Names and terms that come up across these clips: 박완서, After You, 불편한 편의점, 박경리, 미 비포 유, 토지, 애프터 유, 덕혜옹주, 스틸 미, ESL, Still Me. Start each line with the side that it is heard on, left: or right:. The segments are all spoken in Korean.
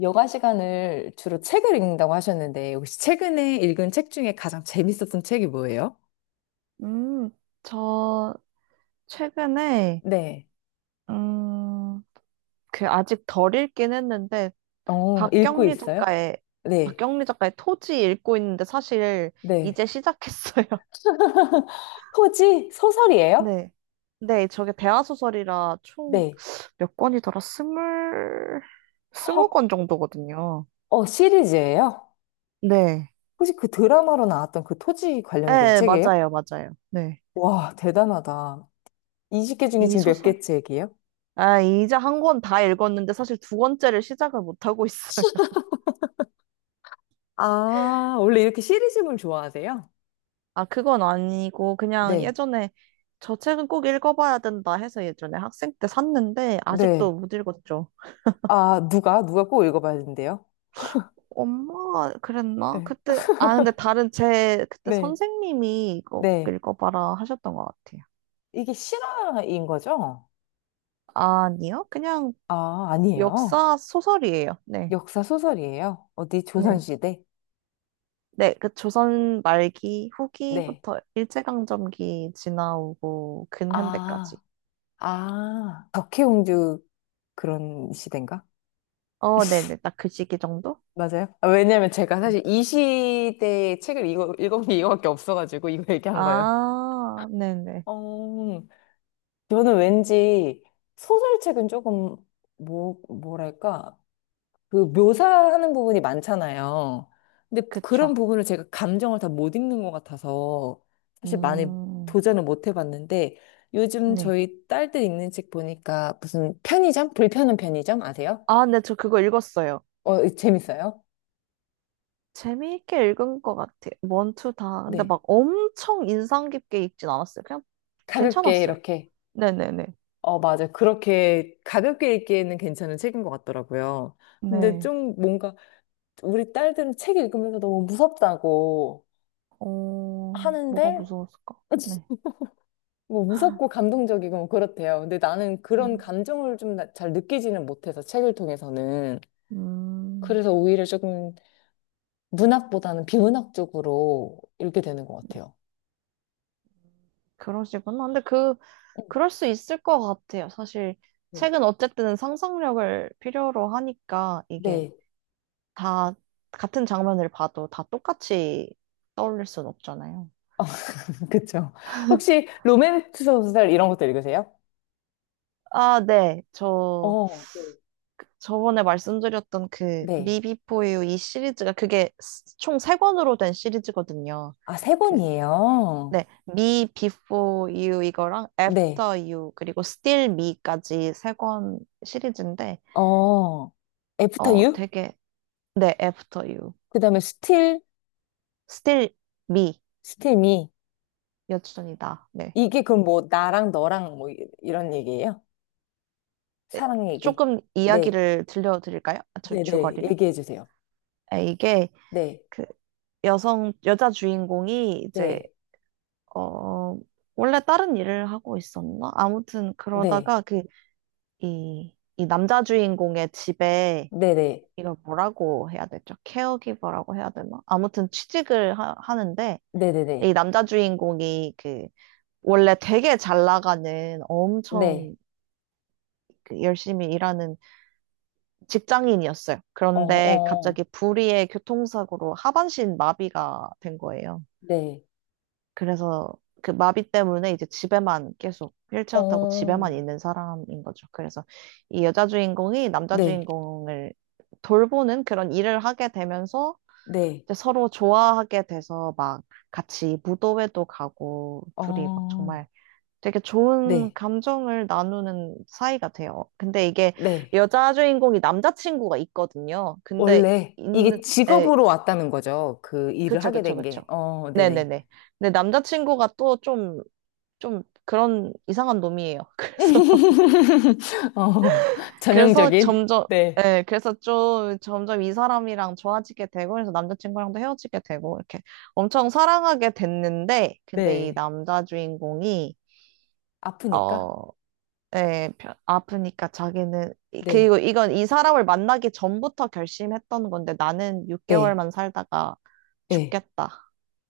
left: 여가 시간을 주로 책을 읽는다고 하셨는데, 혹시 최근에 읽은 책 중에 가장 재밌었던 책이 뭐예요?
right: 음, 저 최근에
left: 네.
right: 음, 그 아직 덜 읽긴 했는데
left: 어, 읽고
right: 박경리
left: 있어요?
right: 작가의
left: 네.
right: 박경리 작가의 토지 읽고 있는데 사실
left: 네.
right: 이제 시작했어요.
left: 토지 소설이에요?
right: 네. 네, 저게 대하소설이라 총
left: 네.
right: 몇 권이더라? 스물
left: 헉,
right: 스무 권 정도거든요.
left: 어, 시리즈예요?
right: 네.
left: 혹시 그 드라마로 나왔던 그 토지 관련된
right: 네,
left: 책이에요?
right: 맞아요, 맞아요. 네.
left: 와, 대단하다. 20개 중에
right: 이
left: 지금 몇
right: 소설이.
left: 개 책이에요?
right: 아, 이제 한 권 다 읽었는데 사실 두 권째를 시작을 못 하고 있어요.
left: 아, 원래 이렇게 시리즈물 좋아하세요?
right: 아, 그건 아니고, 그냥
left: 네.
right: 예전에 저 책은 꼭 읽어봐야 된다 해서 예전에 학생 때 샀는데, 아직도
left: 네.
right: 못 읽었죠.
left: 아, 누가? 누가 꼭 읽어봐야 된대요?
right: 엄마가 그랬나?
left: 네.
right: 그때, 아, 근데 다른 제, 그때
left: 네.
right: 선생님이 이거 꼭
left: 네.
right: 읽어봐라 하셨던 것 같아요.
left: 이게 실화인 거죠?
right: 아니요? 그냥
left: 아, 아니에요.
right: 역사 소설이에요. 네.
left: 역사 소설이에요. 어디
right: 네.
left: 조선시대?
right: 네, 그 조선 말기
left: 네.
right: 후기부터 일제강점기 지나오고 근현대까지.
left: 아, 아, 덕혜옹주 그런 시대인가?
right: 어, 네네. 딱 그 시기 정도?
left: 맞아요? 아, 왜냐면 제가
right: 네.
left: 사실 이 시대의 책을 읽은 게 이거밖에 없어가지고 이거 얘기한 거예요.
right: 아, 네네.
left: 어, 저는 왠지 소설책은 조금 뭐랄까, 그 묘사하는 부분이 많잖아요. 근데 그런
right: 그쵸.
left: 부분을 제가 감정을 다 못 읽는 것 같아서 사실 많이
right: 음,
left: 도전을 못 해봤는데 요즘
right: 네.
left: 저희 딸들 읽는 책 보니까 무슨 편의점? 불편한 편의점 아세요?
right: 아, 네, 저 그거 읽었어요.
left: 어, 재밌어요?
right: 재미있게 읽은 것 같아요. 원투 다. 근데
left: 네.
right: 막 엄청 인상 깊게 읽진 않았어요. 그냥
left: 가볍게
right: 괜찮았어요.
left: 이렇게.
right: 네네네.
left: 어, 맞아. 그렇게 가볍게 읽기에는 괜찮은 책인 것 같더라고요. 근데
right: 네.
left: 좀 뭔가 우리 딸들은 책 읽으면서 너무 무섭다고
right: 어, 뭐가
left: 하는데
right: 무서웠을까? 네.
left: 뭐 무섭고 감동적이고 뭐 그렇대요. 근데 나는 그런
right: 음,
left: 감정을 좀 잘 느끼지는 못해서 책을 통해서는.
right: 음,
left: 그래서 오히려 조금 문학보다는 비문학 쪽으로 읽게 되는 것
right: 네.
left: 같아요.
right: 그러시구나. 근데 그,
left: 어,
right: 그럴 수 있을 것 같아요. 사실,
left: 네.
right: 책은 어쨌든 상상력을 필요로 하니까 이게
left: 네.
right: 다 같은 장면을 봐도 다 똑같이 떠올릴 순 없잖아요.
left: 그쵸. 혹시 로맨스 소설 이런 것도 읽으세요?
right: 아, 네. 저
left: 어, 네.
right: 저번에 말씀드렸던 그
left: 네.
right: 미비포유 이 시리즈가 그게 총 세 권으로 된 시리즈거든요.
left: 아, 세
right: 그
left: 권이에요.
right: 네. 미 비포 유 이거랑
left: 네.
right: 애프터 유 그리고 스틸 미까지 세 권 시리즈인데
left: 어, 애프터
right: 어
left: 유?
right: 되게 네, 애프터 유.
left: 그 다음에 스틸,
right: 스틸 미
left: 스틸 미.
right: 여전이다. 네.
left: 이게 그럼 뭐 나랑 너랑 뭐 이런 얘기예요?
right: 네,
left: 사랑 얘기.
right: 조금
left: 네.
right: 이야기를 들려드릴까요? 아,
left: 네네,
right: 줄거리를?
left: 얘기해 주세요.
right: 아, 이게
left: 네,
right: 그 여성 여자 주인공이 이제
left: 네,
right: 어, 원래 다른 일을 하고 있었나? 아무튼
left: 네,
right: 그러다가 그, 이 남자 주인공의 집에
left: 네네,
right: 이걸 뭐라고 해야 되죠? 케어기버라고 해야 되나? 아무튼 취직을 하는데
left: 네네네,
right: 이 남자 주인공이 그 원래 되게 잘 나가는
left: 네,
right: 엄청 그 열심히 일하는 직장인이었어요.
left: 어,
right: 그런데
left: 어,
right: 갑자기 불의의 교통사고로 하반신 마비가 된 거예요.
left: 네,
right: 그래서 그 마비 때문에 이제 집에만 계속 휠체어 타고
left: 어,
right: 집에만 있는 사람인 거죠. 그래서 이 여자 주인공이 남자
left: 네,
right: 주인공을 돌보는 그런 일을 하게 되면서
left: 네,
right: 이제 서로 좋아하게 돼서 막 같이 무도회도 가고 둘이 막
left: 어,
right: 정말 되게 좋은
left: 네,
right: 감정을 나누는 사이가 돼요. 근데 이게
left: 네.
right: 여자 주인공이 남자친구가 있거든요. 근데
left: 원래 이게
right: 있는, 에,
left: 직업으로 왔다는 거죠. 그 일을
right: 그쵸,
left: 하게
right: 그쵸,
left: 된 게.
right: 그쵸.
left: 어, 네네.
right: 네네네. 근데 남자친구가 또좀 좀 그런 이상한 놈이에요. 그래서
left: 어,
right: 그래서
left: 전형적인?
right: 점점
left: 네,
right: 예, 그래서 좀 점점 이 사람이랑 좋아지게 되고 그래서 남자친구랑도 헤어지게 되고 이렇게 엄청 사랑하게 됐는데 근데 이
left: 네.
right: 남자 주인공이 어
left: 아프니까?
right: 예, 아프니까 자기는
left: 네,
right: 그리고 이건 이 사람을 만나기 전부터 결심했던 건데 나는
left: 네,
right: 6개월만 살다가
left: 네.
right: 죽겠다.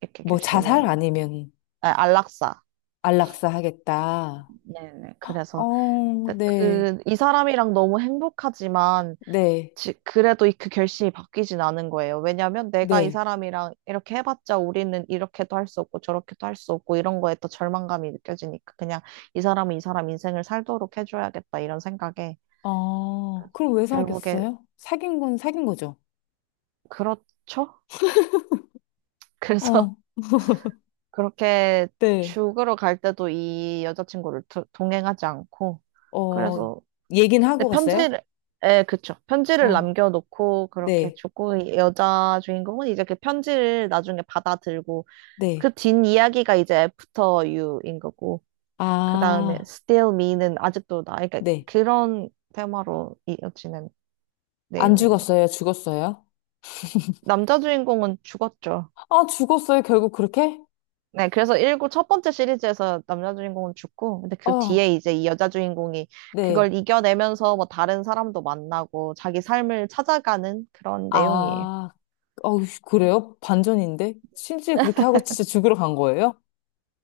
right: 이렇게
left: 뭐
right: 결심을
left: 자살 아니면
right: 아, 안락사.
left: 안락사 하겠다.
right: 네네. 그래서
left: 어, 네.
right: 그 이 사람이랑 너무 행복하지만
left: 네,
right: 그래도 그 결심이 바뀌진 않은 거예요. 왜냐면 내가 이
left: 네.
right: 사람이랑 이렇게 해봤자 우리는 이렇게도 할 수 없고 저렇게도 할 수 없고 이런 거에 또 절망감이 느껴지니까 그냥 이 사람은 이 사람 인생을 살도록 해줘야겠다 이런 생각에
left: 아, 그럼 왜
right: 결국에
left: 사귀었어요? 사귄 건 사귄 거죠?
right: 그렇죠? 그래서
left: 어,
right: 그렇게
left: 네.
right: 죽으러 갈 때도 이 여자친구를 동행하지 않고
left: 어,
right: 그래서
left: 얘긴 하고
right: 근데
left: 갔어요?
right: 편지를 예, 그쵸. 편지를
left: 어.
right: 남겨놓고 그렇게
left: 네,
right: 죽고 이 여자 주인공은 이제 그 편지를 나중에 받아들고
left: 네.
right: 그 뒷이야기가 이제 After You인 거고, 그 다음에
left: 아,
right: Still Me는 아직도 나, 그러니까
left: 네.
right: 그런 테마로 이어지는
left: 안
right: 내용이에요.
left: 죽었어요? 죽었어요?
right: 남자 주인공은 죽었죠.
left: 아, 죽었어요? 결국 그렇게?
right: 네, 그래서 일구 첫 번째 시리즈에서 남자 주인공은 죽고, 근데 그
left: 어,
right: 뒤에 이제 이 여자 주인공이
left: 네.
right: 그걸 이겨내면서 뭐 다른 사람도 만나고 자기 삶을 찾아가는 그런 내용이에요.
left: 아, 어, 그래요? 반전인데? 실제 그렇게 하고 진짜 죽으러 간 거예요?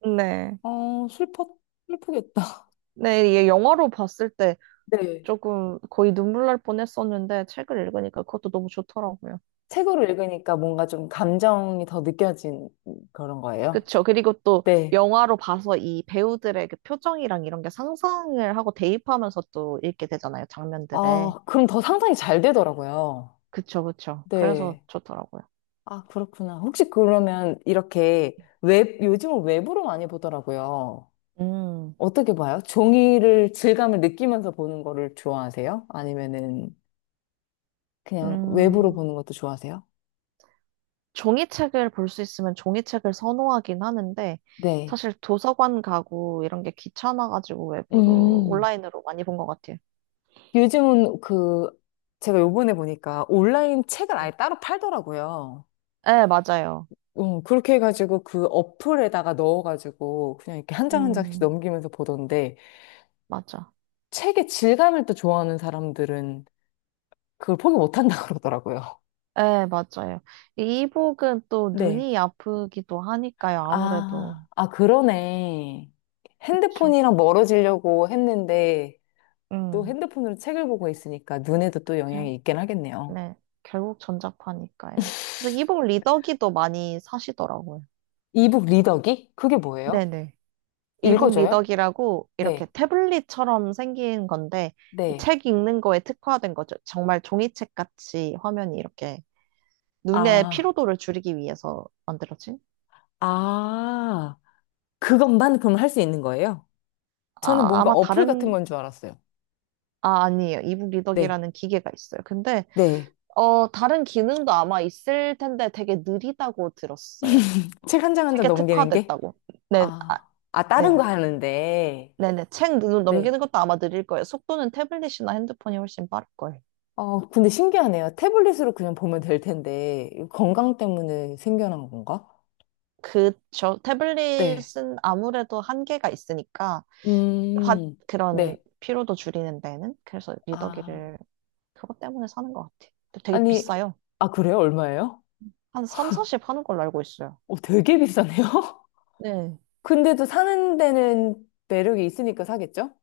right: 네.
left: 어, 슬퍼, 슬프겠다.
right: 네, 이게 영화로 봤을 때
left: 네.
right: 조금 거의 눈물 날 뻔했었는데 책을 읽으니까 그것도 너무 좋더라고요.
left: 책으로 읽으니까 뭔가 좀 감정이 더 느껴진 그런 거예요?
right: 그쵸. 그리고 또
left: 네.
right: 영화로 봐서 이 배우들의 그 표정이랑 이런 게 상상을 하고 대입하면서 또 읽게 되잖아요. 장면들에.
left: 아, 그럼 더 상상이 잘 되더라고요.
right: 그쵸, 그쵸. 그래서
left: 네.
right: 좋더라고요.
left: 아, 그렇구나. 혹시 그러면 이렇게 웹, 요즘은 웹으로 많이 보더라고요.
right: 음,
left: 어떻게 봐요? 종이를 질감을 느끼면서 보는 거를 좋아하세요? 아니면은 그냥 웹으로
right: 음,
left: 보는 것도 좋아하세요?
right: 종이책을 볼 수 있으면 종이책을 선호하긴 하는데,
left: 네.
right: 사실 도서관 가고 이런 게 귀찮아가지고 웹으로,
left: 음.
right: 온라인으로 많이 본 것 같아요.
left: 요즘은 그, 제가 요번에 보니까 온라인 책을
right: 음.
left: 아예 따로 팔더라고요.
right: 네, 맞아요.
left: 그렇게 해가지고 그 어플에다가 넣어가지고 그냥 이렇게 한 장 한 장씩
right: 음,
left: 넘기면서 보던데
right: 맞아.
left: 책의 질감을 또 좋아하는 사람들은 그걸 포기 못한다 그러더라고요.
right: 네, 맞아요. 이 이북은 또
left: 네.
right: 눈이 아프기도 하니까요, 아무래도.
left: 아, 아, 그러네.
right: 그쵸.
left: 핸드폰이랑 멀어지려고 했는데 또
right: 음,
left: 핸드폰으로 책을 보고 있으니까 눈에도 또
right: 결,
left: 영향이 있긴 하겠네요.
right: 네, 결국 전자파니까요. 그래서 이북 리더기도 많이 사시더라고요.
left: 이북 리더기? 그게 뭐예요?
right: 네네. 이북
left: 읽어줘요?
right: 리더기라고 이렇게
left: 네,
right: 태블릿처럼 생긴 건데
left: 네.
right: 책 읽는 거에 특화된 거죠. 정말 종이책 같이 화면이 이렇게 눈의
left: 아,
right: 피로도를 줄이기 위해서 만들어진?
left: 아, 그것만 그럼 할 수 있는 거예요? 저는
right: 아,
left: 뭔가
right: 아마
left: 어플 같은
right: 다른
left: 건 줄 알았어요.
right: 아, 아니에요. 이북
left: 네,
right: 리더기라는 기계가 있어요. 근데
left: 네.
right: 어, 다른 기능도 아마 있을 텐데 되게 느리다고 들었어요.
left: 책 한 장 한 장
right: 책에
left: 넘기는 게?
right: 특화됐다고. 네, 아,
left: 아, 아, 다른 거
right: 네.
left: 하는데.
right: 네네. 책
left: 네.
right: 넘기는 것도 아마 느릴 거예요. 속도는 태블릿이나 핸드폰이 훨씬 빠를 거예요.
left: 어, 근데 신기하네요. 태블릿으로 그냥 보면 될 텐데, 이거 건강 때문에 생겨난 건가?
right: 그저
left: 네.
right: 태블릿은 아무래도 한계가 있으니까, 화-
left: 음,
right: 그런
left: 네.
right: 피로도 줄이는 데는. 그래서
left: 아,
right: 리더기를 그것 때문에 사는 것 같아요. 근데 되게
left: 아니,
right: 비싸요.
left: 아, 그래요? 얼마예요?
right: 한 3, 40 하는 걸로 알고 있어요.
left: 어, 되게 비싸네요?
right: 네.
left: 근데도 사는 데는 매력이 있으니까 사겠죠?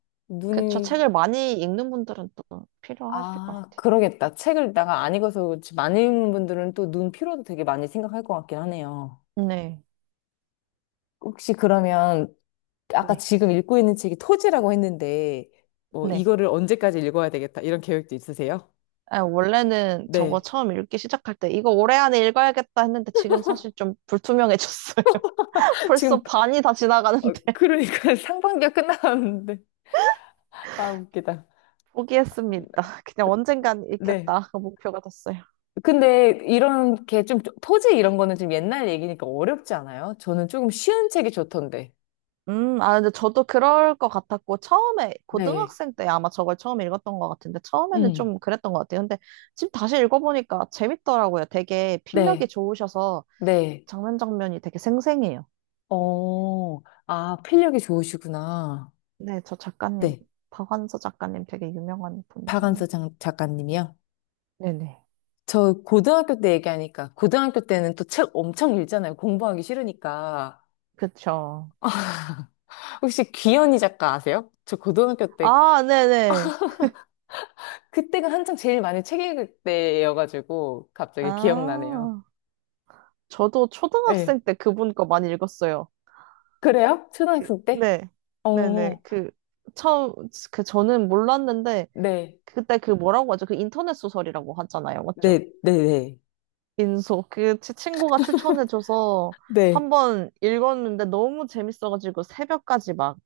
right: 그쵸.
left: 눈이,
right: 책을 많이 읽는 분들은 또 필요하실 것
left: 아,
right: 같아요.
left: 그러겠다. 책을 내가 안 읽어서 그렇지. 많은 분들은 또 눈 피로도 되게 많이 생각할 것 같긴 하네요.
right: 네.
left: 혹시 그러면 아까
right: 네.
left: 지금 읽고 있는 책이 토지라고 했는데, 뭐,
right: 네.
left: 이거를 언제까지 읽어야 되겠다, 이런 계획도 있으세요?
right: 아, 원래는 저거
left: 네.
right: 처음 읽기 시작할 때, 이거 올해 안에 읽어야겠다 했는데 지금 사실 좀 불투명해졌어요.
left: 지금,
right: 벌써 반이 다 지나가는데
left: 어, 그러니까 상반기가 끝나가는데. 아, 웃기다.
right: 포기했습니다. 그냥 언젠간
left: 네.
right: 읽겠다. 그 목표가 됐어요.
left: 근데 이런 게 좀, 토지 이런 거는 좀 옛날 얘기니까 어렵지 않아요? 저는 조금 쉬운 책이 좋던데.
right: 아, 근데 저도 그럴 것 같았고, 처음에,
left: 네.
right: 고등학생 때 아마 저걸 처음 읽었던 것 같은데, 처음에는
left: 음.
right: 좀 그랬던 것 같아요. 근데 지금 다시 읽어보니까 재밌더라고요. 되게 필력이
left: 네.
right: 좋으셔서
left: 네.
right: 장면 장면이 되게 생생해요.
left: 어, 아, 필력이 좋으시구나.
right: 네, 저 작가님,
left: 네.
right: 박완서 작가님 되게 유명한 분이잖아요.
left: 박완서 작가님이요?
right: 네네.
left: 저 고등학교 때 얘기하니까 고등학교 때는 또 책 엄청 읽잖아요. 공부하기 싫으니까.
right: 그쵸.
left: 혹시 귀현이 작가 아세요? 저 고등학교 때
right: 아, 네네.
left: 그때가 한창 제일 많이 책 읽을 때여가지고 갑자기 기억나네요.
right: 아, 저도
left: 네.
right: 초등학생 때 그분 거 많이 읽었어요.
left: 그래요?
right: 그,
left: 초등학생 때?
right: 네, 네네.
left: 어,
right: 그, 처음, 그, 저는 몰랐는데,
left: 네.
right: 그때 그 뭐라고 하죠? 그 인터넷 소설이라고 하잖아요. 맞죠?
left: 네, 네, 네.
right: 민소. 그, 제 친구가 추천해줘서
left: 네.
right: 한번 읽었는데 너무 재밌어가지고 새벽까지 막,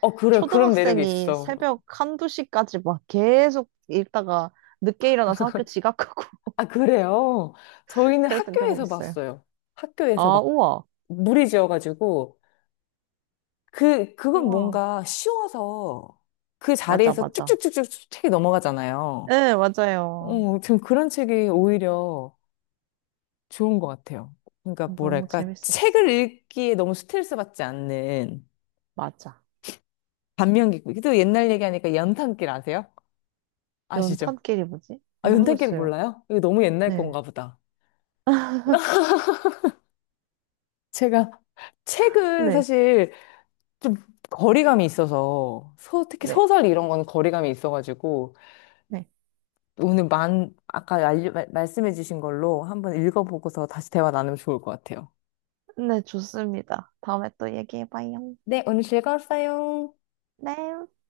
left: 어, 그래요. 그런 매력이
right: 초등학생이
left: 있어.
right: 새벽 한두 시까지 막 계속 읽다가 늦게 일어나서 학교 지각하고
left: 아, 그래요? 저희는
right: 그랬던 경험
left: 학교에서
right: 있어요.
left: 봤어요. 학교에서
right: 아,
left: 막
right: 우와.
left: 무리 지어가지고 그, 그건
right: 우와.
left: 뭔가 쉬워서 그
right: 맞아,
left: 자리에서
right: 맞아.
left: 쭉쭉쭉쭉 책이 넘어가잖아요.
right: 네, 맞아요.
left: 어, 전 그런 책이 오히려 좋은 것 같아요. 그러니까
right: 너무
left: 뭐랄까,
right: 재밌었어.
left: 책을 읽기에 너무 스트레스 받지 않는
right: 맞아.
left: 반면기고, 또 옛날 얘기하니까 연탄길 아세요? 아시죠?
right: 연탄끼리 뭐지?
left: 아, 연탄길
right: 모르겠어요.
left: 몰라요? 이거 너무 옛날
right: 네.
left: 건가 보다. 제가 책은
right: 네.
left: 사실 좀 거리감이 있어서, 소, 특히
right: 네.
left: 소설 이런 건 거리감이 있어가지고,
right: 네.
left: 오늘 만, 아까 알려, 말씀해주신 걸로 한번 읽어보고서 다시 대화 나누면 좋을 것 같아요.
right: 네, 좋습니다. 다음에 또 얘기해봐요.
left: 네, 오늘 즐거웠어요.
right: 네.